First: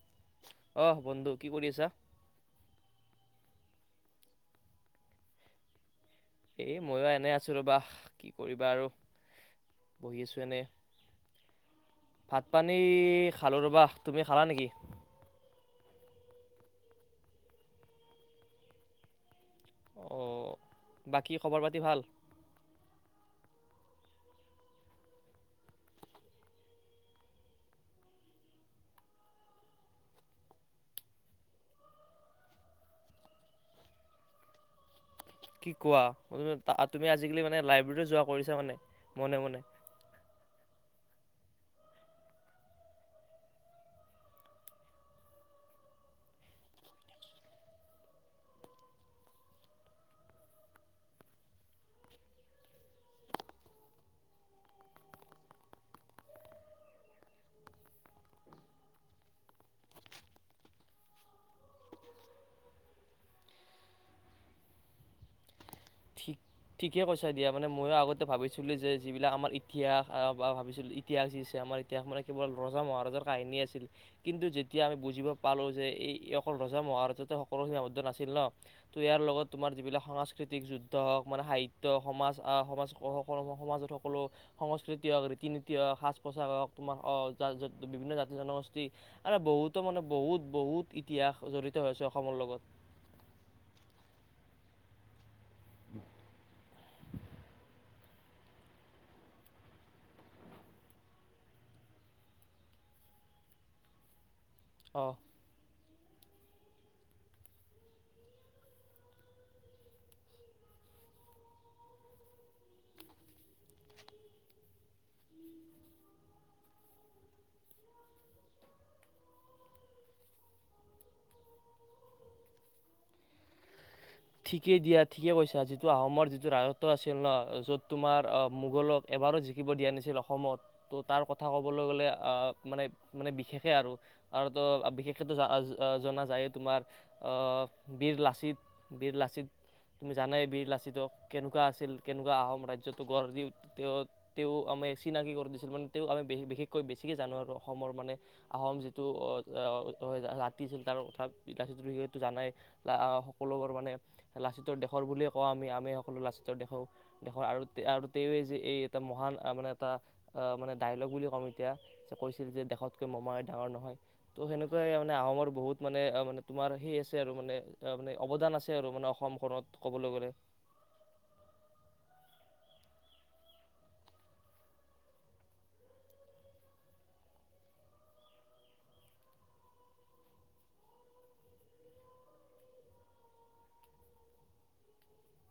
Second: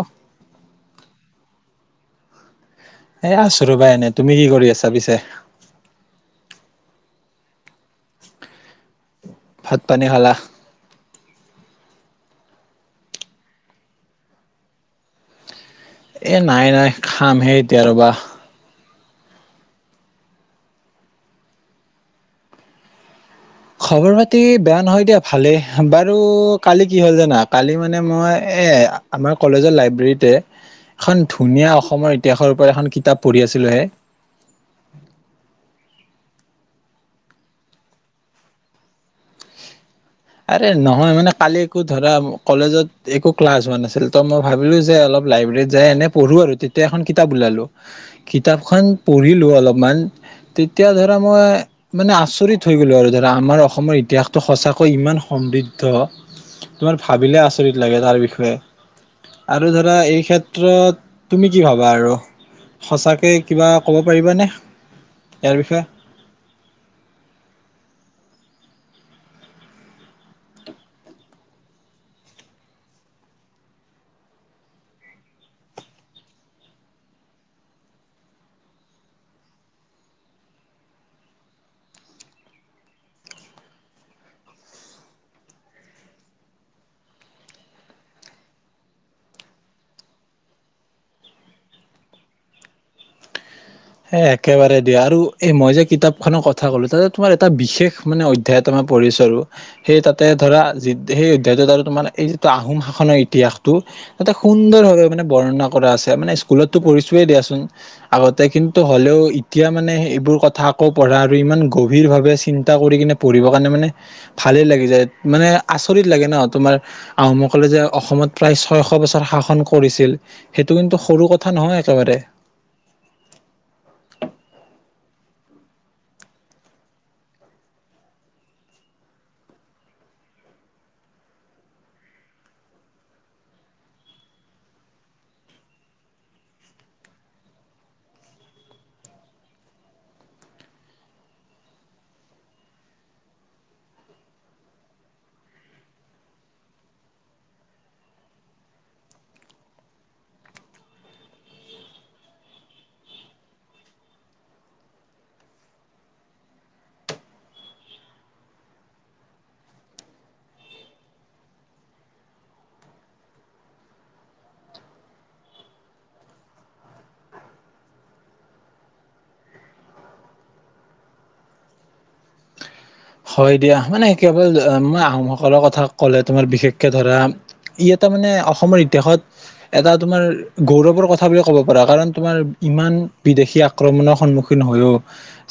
অ- অহ বন্ধু, কি কৰি আছা? এ আছো ৰ'বা এনে, তুমি কি কৰি আছা পিছে? এ ময়ো এনে আছো ৰবা, কি কৰিবা আৰু। ভাত পানি বহি খালা? আছো এনে ভাত পানী, খালোঁ ৰ'বা তুমি খালা নেকি? এ নাই নাই, খামহে এতিয়া ৰবা। অ, বাকী খবৰ পাতি ভাল? খবৰ পাতি বেয়া নহয় দিয়া ভালেই, বাৰু কালি কি হ'ল জানা কালি মানে মই এ আমাৰ কলেজৰ লাইব্ৰেৰীতে এখন ধুনীয়া অসমৰ ইতিহাসৰ ওপৰত এখন কিতাপ পঢ়ি আছিলোহে। কি কোৱা, তুমি আজিকালি মানে লাইব্ৰেৰী যোৱা কৰিছা মানে, মনে মনে। আৰে নহয় মানে কালি একো ধৰা, কলেজত একো ক্লাছ হোৱা নাছিল ত মই ভাবিলো যে অলপ লাইব্ৰেৰত যাই এনে পঢ়ো আৰু তেতিয়া এখন কিতাপ ওলালো, কিতাপখন পঢ়িলো অলপমান, তেতিয়া ধৰা মই মানে আচৰিত হৈ গলো আৰু ধৰা আমাৰ অসমৰ ইতিহাসটো সঁচা ইমান সমৃদ্ধ, তোমাৰ ভাবিলে আচৰিত লাগে তাৰ বিষয়ে, আৰু ধৰা এই ক্ষেত্ৰত, তুমি কি ভাবা আৰু সঁচাকৈ কিবা ক'ব পাৰিবানে ইয়াৰ বিষয়ে ঠিক ঠিকে কৈছা দিয়া মানে ময়ো আগতে ভাবিছিলোঁ যে যিবিলাক আমাৰ ইতিহাস বা ভাবিছিলোঁ ইতিহাস যি আছে আমাৰ ইতিহাস মানে কেৱল ৰজা মহাৰাজাৰ কাহিনী আছিল, কিন্তু যেতিয়া আমি বুজিব পালোঁ যে এই অকল ৰজা মহাৰাজাতে সকলো সিনাবদ্ধ নাছিল ন, ত' ইয়াৰ লগত তোমাৰ যিবিলাক সাংস্কৃতিক যুদ্ধ হওক মানে সাহিত্য, সমাজ আহ, সমাজ সকলো সমাজত সকলো সংস্কৃতি হওক, ৰীতি -নীতি হওক, সাজ পোছাক হওক তোমাৰ বিভিন্ন জাতি জনগোষ্ঠী মান বহুতো মানে বহুত বহুত ইতিহাস জড়িত হৈছে অসমৰ লগত। হে একেবাৰে দিয়া আৰু এ মই যে কিতাপখনক ক কথা কলো, তাতে তোমাৰ এটা বিশেষ মানে অধ্যায় তোমাৰ পঢ়িছো আৰু সেই তাতে ধৰা সেই অধ্যায় আৰু তোমাৰ এই যিটো আহোম শাসনৰ ইতিহাসটো তাতে সুন্দৰভাৱে অ মানে বৰ্ণনা কৰা আছে মানে স্কুলতো পঢ়িছোৱেই দিয়াচোন, আগতে কিন্তু টো হ'লেও, এতিয়া মানে এইবোৰ কথা আকৌ পঢ়া আৰু ইমান গভীৰ ভাৱে চিন্তা কৰি কিনে পঢ়িব কাৰণে মানে ভালে লাগি যায় মানে আচৰিত লাগে ন তোমাৰ আহোম সকলে যে অসমত প্ৰায় ছয়শ বছৰ শাসন কৰিছিল সেইটো কিন্তু সৰু কথা নহয় একেবাৰে ঠিকেই দিয়া, ঠিকেই কৈছা যিটো আহোমৰ যিটো ৰাজত্ব আছিল ন, য'ত তোমাৰ আহ, মোগলক এবাৰো জিকিব দিয়া নাছিল অসমত, ত' তাৰ কথা কবলৈ গলে আহ মানে মানে বিশেষে আৰু আৰু ত বিশেষকে জনা যায় তোমাৰ আহ বীৰ লাচিত বীৰ লাচিত, তুমি জানাই বীৰ লাচিতক কেনেকুৱা আছিল, কেনেকুৱা আহোম ৰাজ্যটো গঢ় দি তেওঁ তেওঁ আমি চিনাকি কৰি দিছিল মানে তেওঁক আমি বিশেষকৈ বেছিকৈ জানো আৰু অসমৰ মানে আহোম যিটো জাতিছিল তাৰ কথা বীৰ লাচিতৰ বিষয়ো জানাই সকলোবোৰ ভবানে, লাচিতৰ দেশৰ বুলি কওঁ আমি সকলো লাচিতৰ দেশৰ আৰু তেওঁ। এই এটা মহান মানে এটা মানে ডাইলগ বুলি কম এতিয়া কৈছিল যে দেশতকৈ মোমাই ডাঙৰ নহয় ত সেনেকুৱাই মানে আহোমৰ বহুত মানে মানে তোমাৰ সে আছে আৰু মানে মানে অৱদান আছে। আৰু মানে অসমখনত ক'বলৈ গ'লে হয় দিয়া, মানে কেৱল মই আহোমসকলৰ কথা কলে তোমাৰ বিশেষকে ধৰা ই এটা মানে অসমৰ ইতিহাসত এটা তোমাৰ গৌৰৱৰ কথা বুলি ক'ব পাৰা কাৰণ তোমাৰ ইমান বিদেশী আক্ৰমণৰ সন্মুখীন হৈও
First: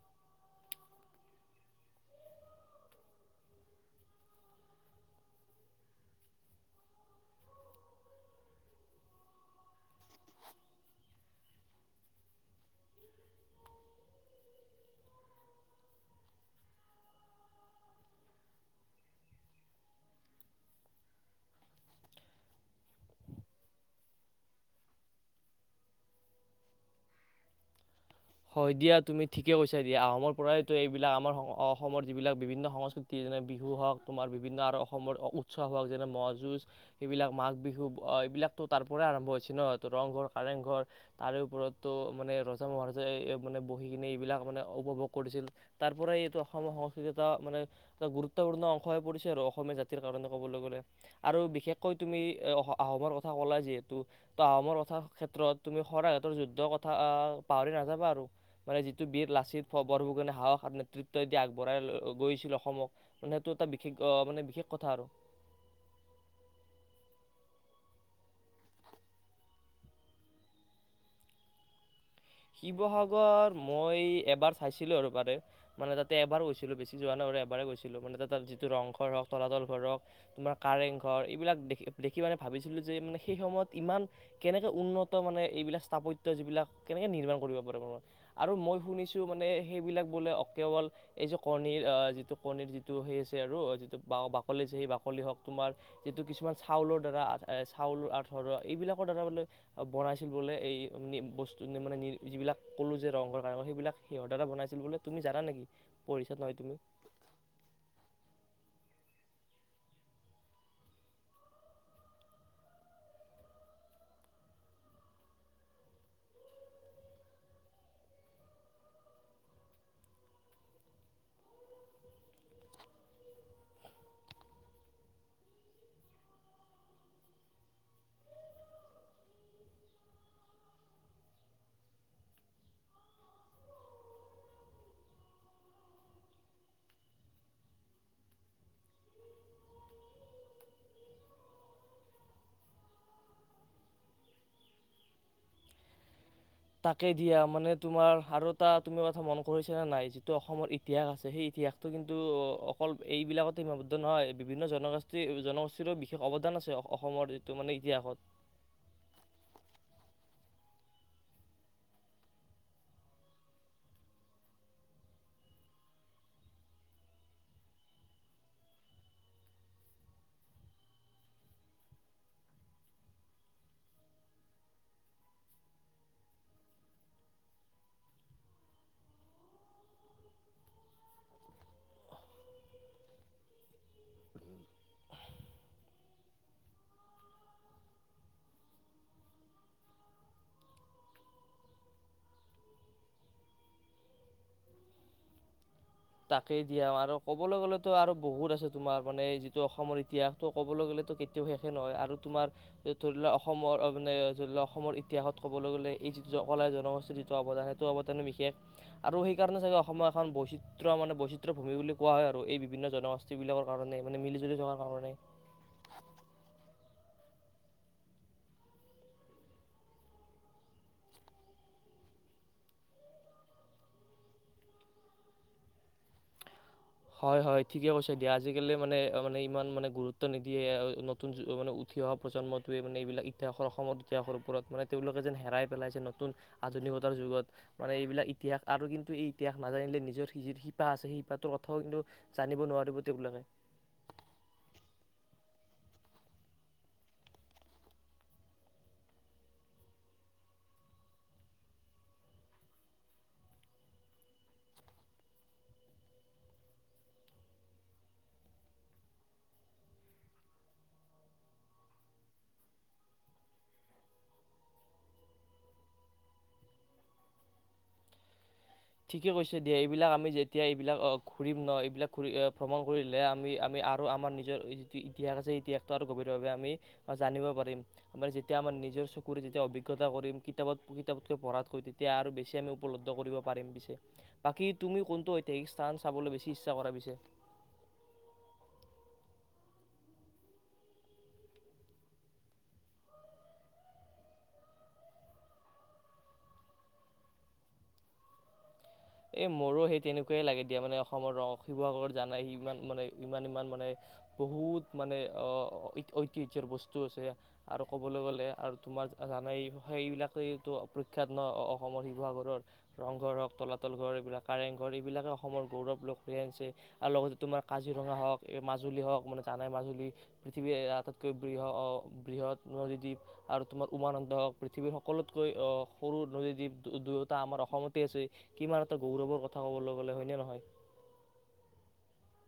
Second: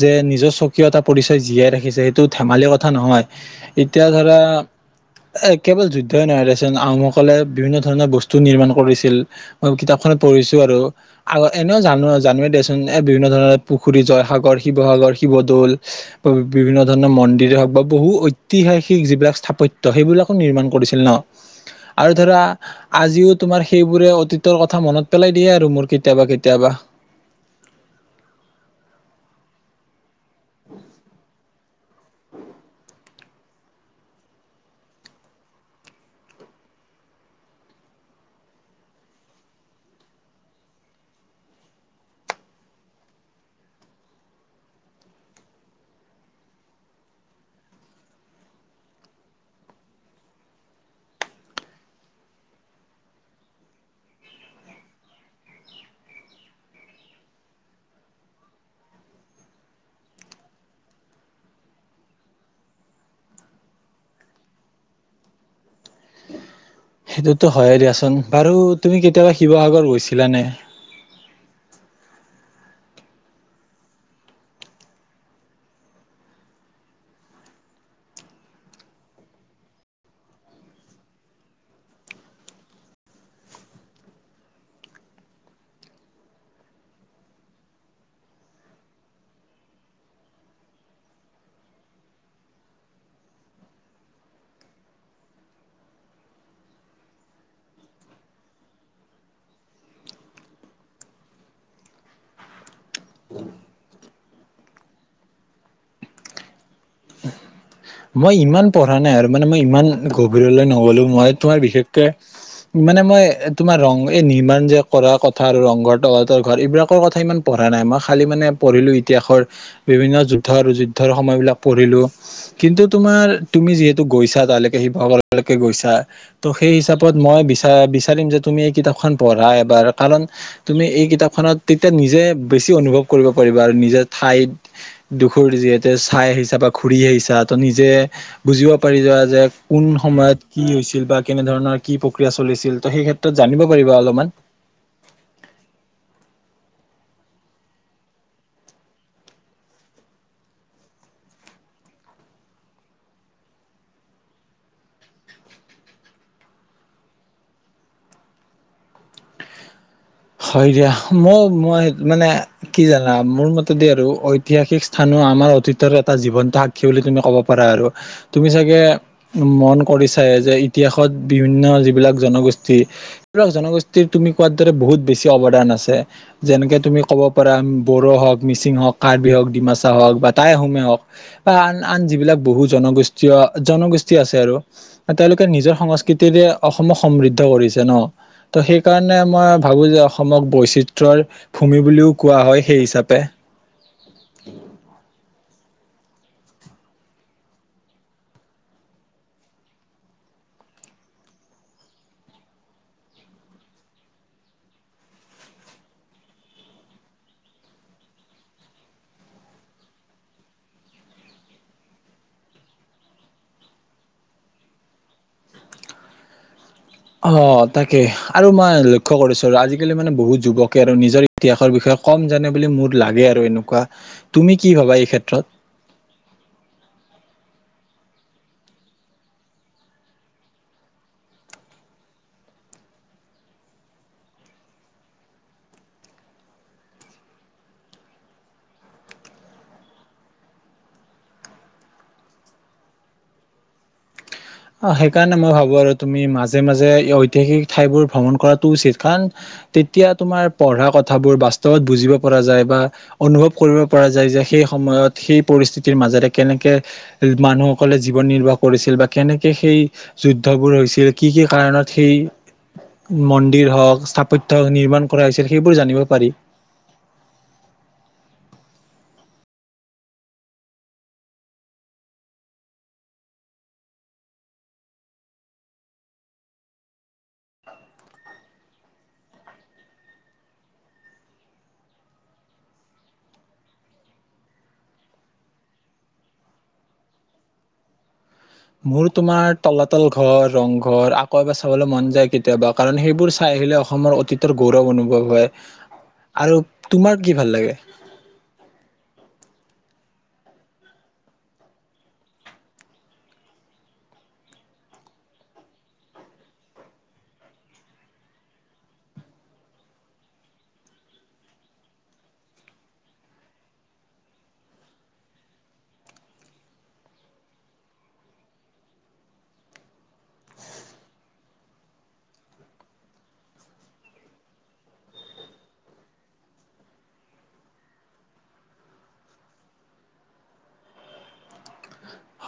যে নিজৰ স্বকীয়টা পৰিচয় জীয়াই ৰাখিছে সেইটোত ধেমালি কথা নহয়, এতিয়া ধৰা, এ কেৱল যুদ্ধই নহয় দেচন আহোসকলে বিভিন্ন ধৰণৰ বস্তু নিৰ্মাণ কৰিছিল, মই কিতাপখনে পঢ়িছো আৰু এনে জানো জানে দেচোন এ বিভিন্ন ধৰণৰ পুখুৰী জয়সাগৰ, শিৱসাগৰ, শিৱদৌল বিভিন্ন ধৰণৰ মন্দিৰে হওক বা বহু ঐতিহাসিক যিবিলাক স্থাপত্য সেইবিলাকো নিৰ্মান কৰিছিল ন আৰু ধৰা আজিও তোমাৰ সেইবোৰে অতীতৰ কথা মনত পেলাই দিয়ে আৰু মোৰ কেতিয়াবা কেতিয়াবা। হয় দিয়া তুমি ঠিকে কৈছা দিয়া আহোমৰ পৰাইতো এইবিলাক আমাৰ অসমৰ যিবিলাক বিভিন্ন সংস্কৃতি যেনে বিহু হওক তোমাৰ বিভিন্ন আৰু অসমৰ উৎসৱ হওক যেনে মহ যুঁজ সেইবিলাক মাঘ বিহু এইবিলাকো তাৰ পৰাই আৰম্ভ হৈছে ন ৰংঘৰ কাৰেং ঘৰ তাৰে ওপৰত ত ৰজা মহাৰজা যে মানে বহি কিনে এইবিলাক মানে উপভোগ কৰিছিল তাৰ পৰাই এইটো অসমৰ সংস্কৃতি এটা মানে এটা গুৰুত্বপূৰ্ণ অংশ হৈ পৰিছে আৰু অসমীয়া জাতিৰ কাৰণে ক'বলৈ গ'লে, আৰু বিশেষকৈ তুমি এ আহোমৰ কথা ক'লা যিহেতু, ত আহোমৰ কথা ক্ষেত্ৰত তুমি শৰাইঘাটৰ যুদ্ধ কথা পাহৰি না নাযাবা আৰু মানে যিটো বীৰ লাচিত বৰফুকনে সাহস নেতৃত্ব দি আগবঢ়াই গৈছিল অসমক মানে সেইটো এটা বিশেষ আহ মানে বিশেষ কথা আৰু। সেইটোতো হয়ে দিয়াচোন, বাৰু তুমি কেতিয়াবা শিৱসাগৰত গৈছিলানে? শিৱসাগৰ, মই এবাৰ চাইছিলোঁ আৰু পাৰে মানে তাতে এবাৰ গৈছিলোঁ বেছি যোৱা নাই এবাৰে গৈছিলোঁ মানে তা যিটো ৰংঘৰ হওঁক তলাতল ঘৰ হওক তোমাৰ কাৰেংঘৰ এইবিলাক দে দেখি মানে ভাবিছিলোঁ যে মানে, সেই সময়ত ইমান কেনেকে উন্নত মানে, এইবিলাক স্থাপত্য যিবিলাক কেনেকৈ নিৰ্মাণ কৰিব পাৰিব, আৰু মই শুনিছোঁ মানে সেইবিলাক বোলে কেৱল এই যে কণীৰ, যিটো কণীৰ, যিটো সেই আছে আৰু যিটো বাকলি আছে সেই বাকলি হওক তোমাৰ যিটো কিছুমান চাউলৰ দ্বাৰা, চাউলৰ আঠৰা এইবিলাকৰ দ্বাৰা বোলে বনাইছিল বোলে এই বস্তু মানে যিবিলাক ক'লো যে ৰং ঘৰ, কাৰেংঘৰ, সেইবিলাক সিহতৰ দ্বাৰা বনাইছিল বোলে তুমি জানা নেকি, পঢ়িচা নহয় তুমি? মই ইমান পঢ়া নাই আৰু মানে মই ইমান গভীৰলৈ নগলো মই তোমাৰ বিশেষকে, মানে মই তোমাৰ ৰং এই নিৰ্মাণ যে কৰা কথা আৰু ৰংঘৰ, তলাতৰ ঘৰ, এইবিলাকৰ কথা ইমান পঢ়া নাই, মই খালি মানে পঢ়িলো ইতিহাসৰ বিভিন্ন যুদ্ধ আৰু যুদ্ধৰ সময় বিলাক পঢ়িলো কিন্তু তোমাৰ, তুমি যিহেতু গৈছা তালৈকে শিৱসাগৰলৈকে গৈছা, ত' সেই হিচাপত মই বিচ বিচাৰিম যে তুমি এই কিতাপখন পঢ়া এবাৰ কাৰণ তুমি এই কিতাপখনত তেতিয়া নিজে বেছি অনুভৱ কৰিব পাৰিবা আৰু নিজে ঠাইত, দুখ যিহেতু চাই আহিছা বা ঘূৰি আহিছা ত নিজে বুজিব পাৰি যোৱা যে কোন সময়ত কি হৈছিল বা কেনে ধৰণৰ কি প্ৰক্ৰিয়া চলিছিল ত সেই ক্ষেত্ৰত জানিব পাৰিবা অলপমান। তাকে দিয়া মানে তোমাৰ আৰু এটা তুমি কথা মন কৰিছা নে নাই যিটো অসমৰ ইতিহাস আছে সেই ইতিহাসটো কিন্তু অকল এইবিলাকতে সীমাবদ্ধ নহয়, বিভিন্ন জনগোষ্ঠী জনগোষ্ঠীৰো বিশেষ অৱদান আছে অসমৰ যিটো মানে ইতিহাসত হয় দিয়া, মই মই মানে কি জানা, মোৰ মতে দে আৰু ঐতিহাসিক স্থানো আমাৰ অতীতৰ এটা জীৱন্ত সাক্ষী বুলি তুমি ক'ব পাৰা আৰু তুমি চাগে, মন কৰিছাই যে ইতিহাসত বিভিন্ন যিবিলাক জনগোষ্ঠী সেইবিলাক জনগোষ্ঠীৰ তুমি কোৱাৰ দৰে বহুত বেছি অৱদান আছে, যেনেকে তুমি ক'ব পাৰা বড়ো হওক, মিচিং হওঁক, কাৰ্বি হওক, ডিমাচা হওক বা টাই আহোমে হওক বা আন আন যিবিলাক বহু জনগোষ্ঠীয় জনগোষ্ঠী আছে আৰু তেওঁলোকে নিজৰ সংস্কৃতিৰে অসমক সমৃদ্ধ কৰিছে ন, ত' সেইকাৰণে মই ভাবোঁ যে অসমক বৈচিত্ৰৰ ভূমি বুলিও কোৱা হয়, সেই হিচাপে। তাকেই দিয়া আৰু ক'বলৈ গলেতো আৰু বহুত আছে, তোমাৰ মানে যিটো অসমৰ ইতিহাসটো ক'বলৈ গলেতো কেতিয়াও শেষে নহয় আৰু তোমাৰ ধৰি লোৱা অসমৰ মানে ধৰি লোৱা অসমৰ ইতিহাসত কবলৈ গলে এই যিটো কলা জনগোষ্ঠী যিটো অৱদান সেইটো অৱদান বিশেষ আৰু সেইকাৰণে চাগে অসমৰ এখন বৈচিত্ৰ চিত্ৰ মানে বৈচিত্ৰয় ভূমি বুলি কোৱা হয় আৰু এই বিভিন্ন জনগোষ্ঠী বিলাকৰ কাৰণে মানে মিলি জুলি থকাৰ কাৰণে। অ তাকে, আৰু মই লক্ষ্য কৰিছো আৰু আজিকালি মানে বহুত যুৱকে আৰু নিজৰ ইতিহাসৰ বিষয়ে কম জানে বুলি মোৰ লাগে আৰু এনেকুৱা, তুমি কি ভাবা এই ক্ষেত্ৰত? হয়-হয়, ঠিকে কৈছে দিয়া আজিকালি মানে-মানে, ইমান মানে গুৰুত্ব নিদিয়ে নতুন মানে উঠি অহা প্ৰজন্মটোৱে মানে এইবিলাক ইতিহাসৰ অসমৰ ইতিহাসৰ ওপৰত মানে, তেওঁলোকে যেন হেৰাই পেলাইছে নতুন আধুনিকতাৰ যুগত মানে এইবিলাক ইতিহাস আৰু কিন্তু এই ইতিহাস নাজানিলে নিজৰি যে শিপা আছেই শিপাটোৰ কিন্তু জানিব নোৱাৰিব তেওঁবিলাকে। অ', সেইকাৰণে মই ভাবো আৰু তুমি মাজে মাজে ঐতিহাসিক ঠাইবোৰ ভ্ৰমণ কৰাটো উচিত, কাৰণ তেতিয়া তোমাৰ পঢ়া কথাবোৰ বাস্তৱত বুজিব পৰা যায় বা অনুভৱ কৰিব পৰা যায় যে সেই সময়ত সেই পৰিস্থিতিৰ মাজেৰে কেনেকে মানুহসকলে জীৱন নিৰ্বাহ কৰিছিল, বা কেনেকে সেই যুদ্ধবোৰ হৈছিল কি-কি কাৰণত সেই মন্দিৰ হওঁক স্থাপত্য হক, নিৰ্মাণ কৰা হৈছিল সেইবোৰ জানিব পাৰি। ঠিকে কৈছে দিয়া, এইবিলাক আমি যেতিয়া এইবিলাক ঘূৰিম ন এইবিলাক ঘূৰি ভ্ৰমণ কৰিলে, আমি-আমি আৰু আমাৰ নিজৰ যিটো ইতিহাস আছে ইতিহাসটো আৰু গভীৰভাৱে আমি জানিব পাৰিম। আমাৰ যেতিয়া আমাৰ নিজৰ চকুৰে যেতিয়া অভিজ্ঞতা কৰিম, কিতাপত কিতাপতকৈ পঢ়াতকৈ তেতিয়া আৰু বেছি আমি উপলব্ধ কৰিব পাৰিম। পাৰিম বিছে বাকী তুমি কোনটো ঐতিহাসিক স্থান চাবলৈ বেছি ইচ্ছা কৰা পিছে। মোৰ তোমাৰ তলাতল ঘৰ ৰংঘৰ আকৌ এবাৰ চাবলৈ মন যায় কেতিয়াবা কাৰণ সেইবোৰ চাই আহিলে অসমৰ অতীতৰ গৌৰৱ অনুভৱ হয় আৰু তোমাৰ কি ভাল লাগে? এই মোৰো সেই তেনেকুৱাই লাগে দিয়া, মানে অসমৰ ৰ শিৱসাগৰ জানাই ইমান মানে ইমান-ইমান মানে বহুত মানে ঐতিহ্যৰ বস্তু আছে আৰু ক'বলৈ গ'লে আৰু তোমাৰ জানাই সেইবিলাক টো প্ৰখ্যাত ন অসমৰ শিৱসাগৰৰ ৰংঘৰ হওক তলাতল তল ঘৰ এইবিলাক কাৰেংঘৰ এইবিলাকে অসমৰ গৌৰৱ লগ হৈ আনিছে আৰু লগতে তোমাৰ কাজিৰঙা হওক এই মাজুলী হওক মানে জানাই মাজুলী পৃথিৱীৰ আটাইতকৈ বৃ বৃহৎ নদীদ্বীপ আৰু তোমাৰ উমানন্দ হওক পৃথিৱীৰ সকলোতকৈ সৰু নদীদ্বীপ দুয়োটা আমাৰ অসমতে আছে। কিমান এটা গৌৰৱৰ কথা কবলৈ গ'লে হয়নে নহয়।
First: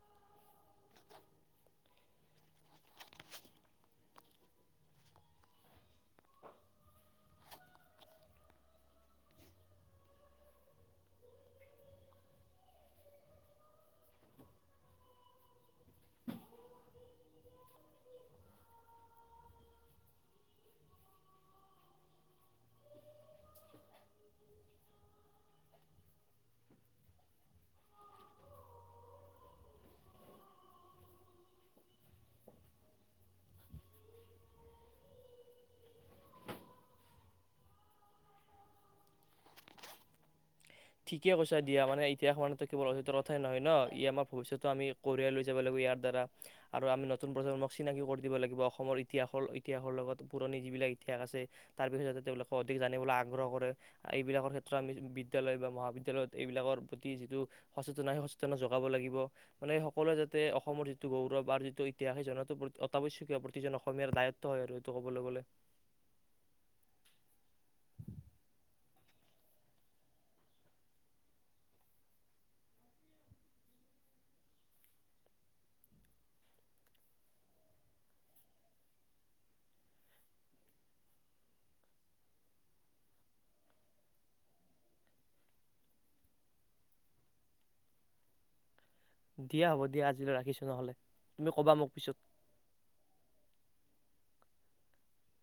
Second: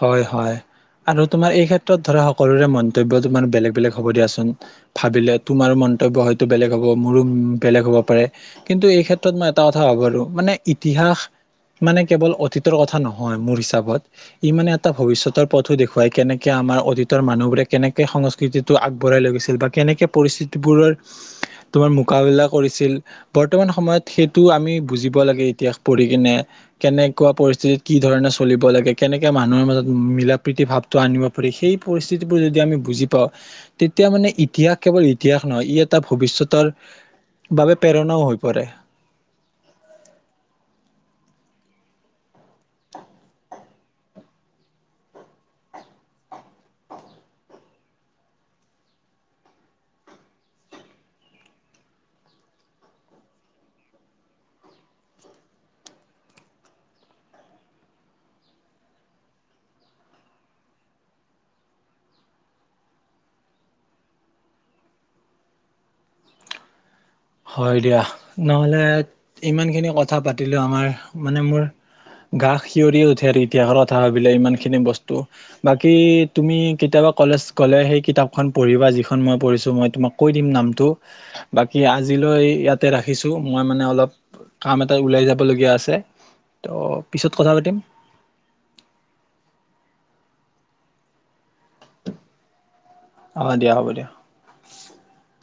হয়-হয় আৰু তোমাৰ এই ক্ষেত্ৰত ধৰা সকলোৰে মন্তব্য তোমাৰ বেলেগ-বেলেগ হ'ব দিয়াচোন, ভাবিলে তোমাৰ মন্তব্য হয়তো বেলেগ হ'ব, মোৰো বেলেগ হ'ব পাৰে কিন্তু এই ক্ষেত্ৰত মই এটা কথা ভাবো ৰো মানে ইতিহাস মানে কেৱল অতীতৰ কথা নহয়, মোৰ হিচাপত। ই মানে এটা ভৱিষ্যতৰ পথো দেখুৱাই কেনেকে আমাৰ অতীতৰ মানুহবোৰে কেনেকে সংস্কৃতিটো আগবঢ়াই লৈগৈছিল বা কেনেকে পৰিস্থিতিবোৰৰ তোমাৰ মোকাবিলা কৰিছিল। বৰ্তমান সময়ত সেইটো আমি বুজিব লাগে ইতিহাস পঢ়ি কিনে কেনেকুৱা পৰিস্থিতিত কি ধৰণে চলিব লাগে। কেনেকে মানুহৰ মাজত মিলা প্ৰীতি ভাৱটো আনিব পাৰি সেই পৰিস্থিতিবোৰ যদি আমি বুজি পাওঁ। তেতিয়া মানে ইতিহাস কেৱল ইতিহাস নহয় ই এটা ভৱিষ্যতৰ বাবে প্ৰেৰণাও হৈ পৰে। ঠিকে কৈছা দিয়া মানে ইতিহাসৰ মানে কেৱল কথাই নহয় ন, ই আমাৰ ভৱিষ্যতটো আমি কঢ়িয়াই লৈ যাব লাগিব ইয়াৰ দ্বাৰা আৰু আমি নতুন প্ৰজন্মক চিনাকি কৰি দিব লাগিব অসমৰ ইতিহাসৰ ইতিহাসৰ লগত পুৰণি যিবিলাক ইতিহাস আছে, তাৰ বিষয়ে যাতে তেওঁলোকক অধিক জানিবলৈ আগ্ৰহ কৰে এইবিলাকৰ ক্ষেত্ৰত আমি বিদয়ালয় বা মহাবিদ্যালয়ত এইবিলাকৰ প্ৰতি যিটো সচেতন সেই সচেতন যোগাব লাগিব, মানে সকলোৱে যাতে অসমৰ যিটো গৌৰৱ আৰু যিটো ইতিহাস সেই জনটো অতাৱশ্যকীয় প্ৰতিজন অসমীয়াৰ দায়ত্ব হয় আৰু সেইটো কবলৈ গলে। হয় দিয়া, নহলে ইমানখিনি কথা পাতিলো আমাৰ মানে মোৰ গা'সিহৰি উঠে আৰু ইতিহাসৰ কথা ভাবিলে ইমান খিনি বস্তু বাকী তুমি কেতিয়াবা কলেজ গলে সেই কিতাপখন পঢ়িবা, যিখন মই পঢ়িছো মই তোমাক কৈ দিম। নামটো বাকী আজিলৈ ইয়াতে ৰাখিছোঁ মই মানে অলপ কাম এটা ওলাই যাবলগীয়া আছে ত' পিছত কথা পাতিম। দিয়া হ'ব দিয়া আজিলৈ ৰাখিছো নহলে। তুমি ক'বা মোক পিছত। [unintelligible]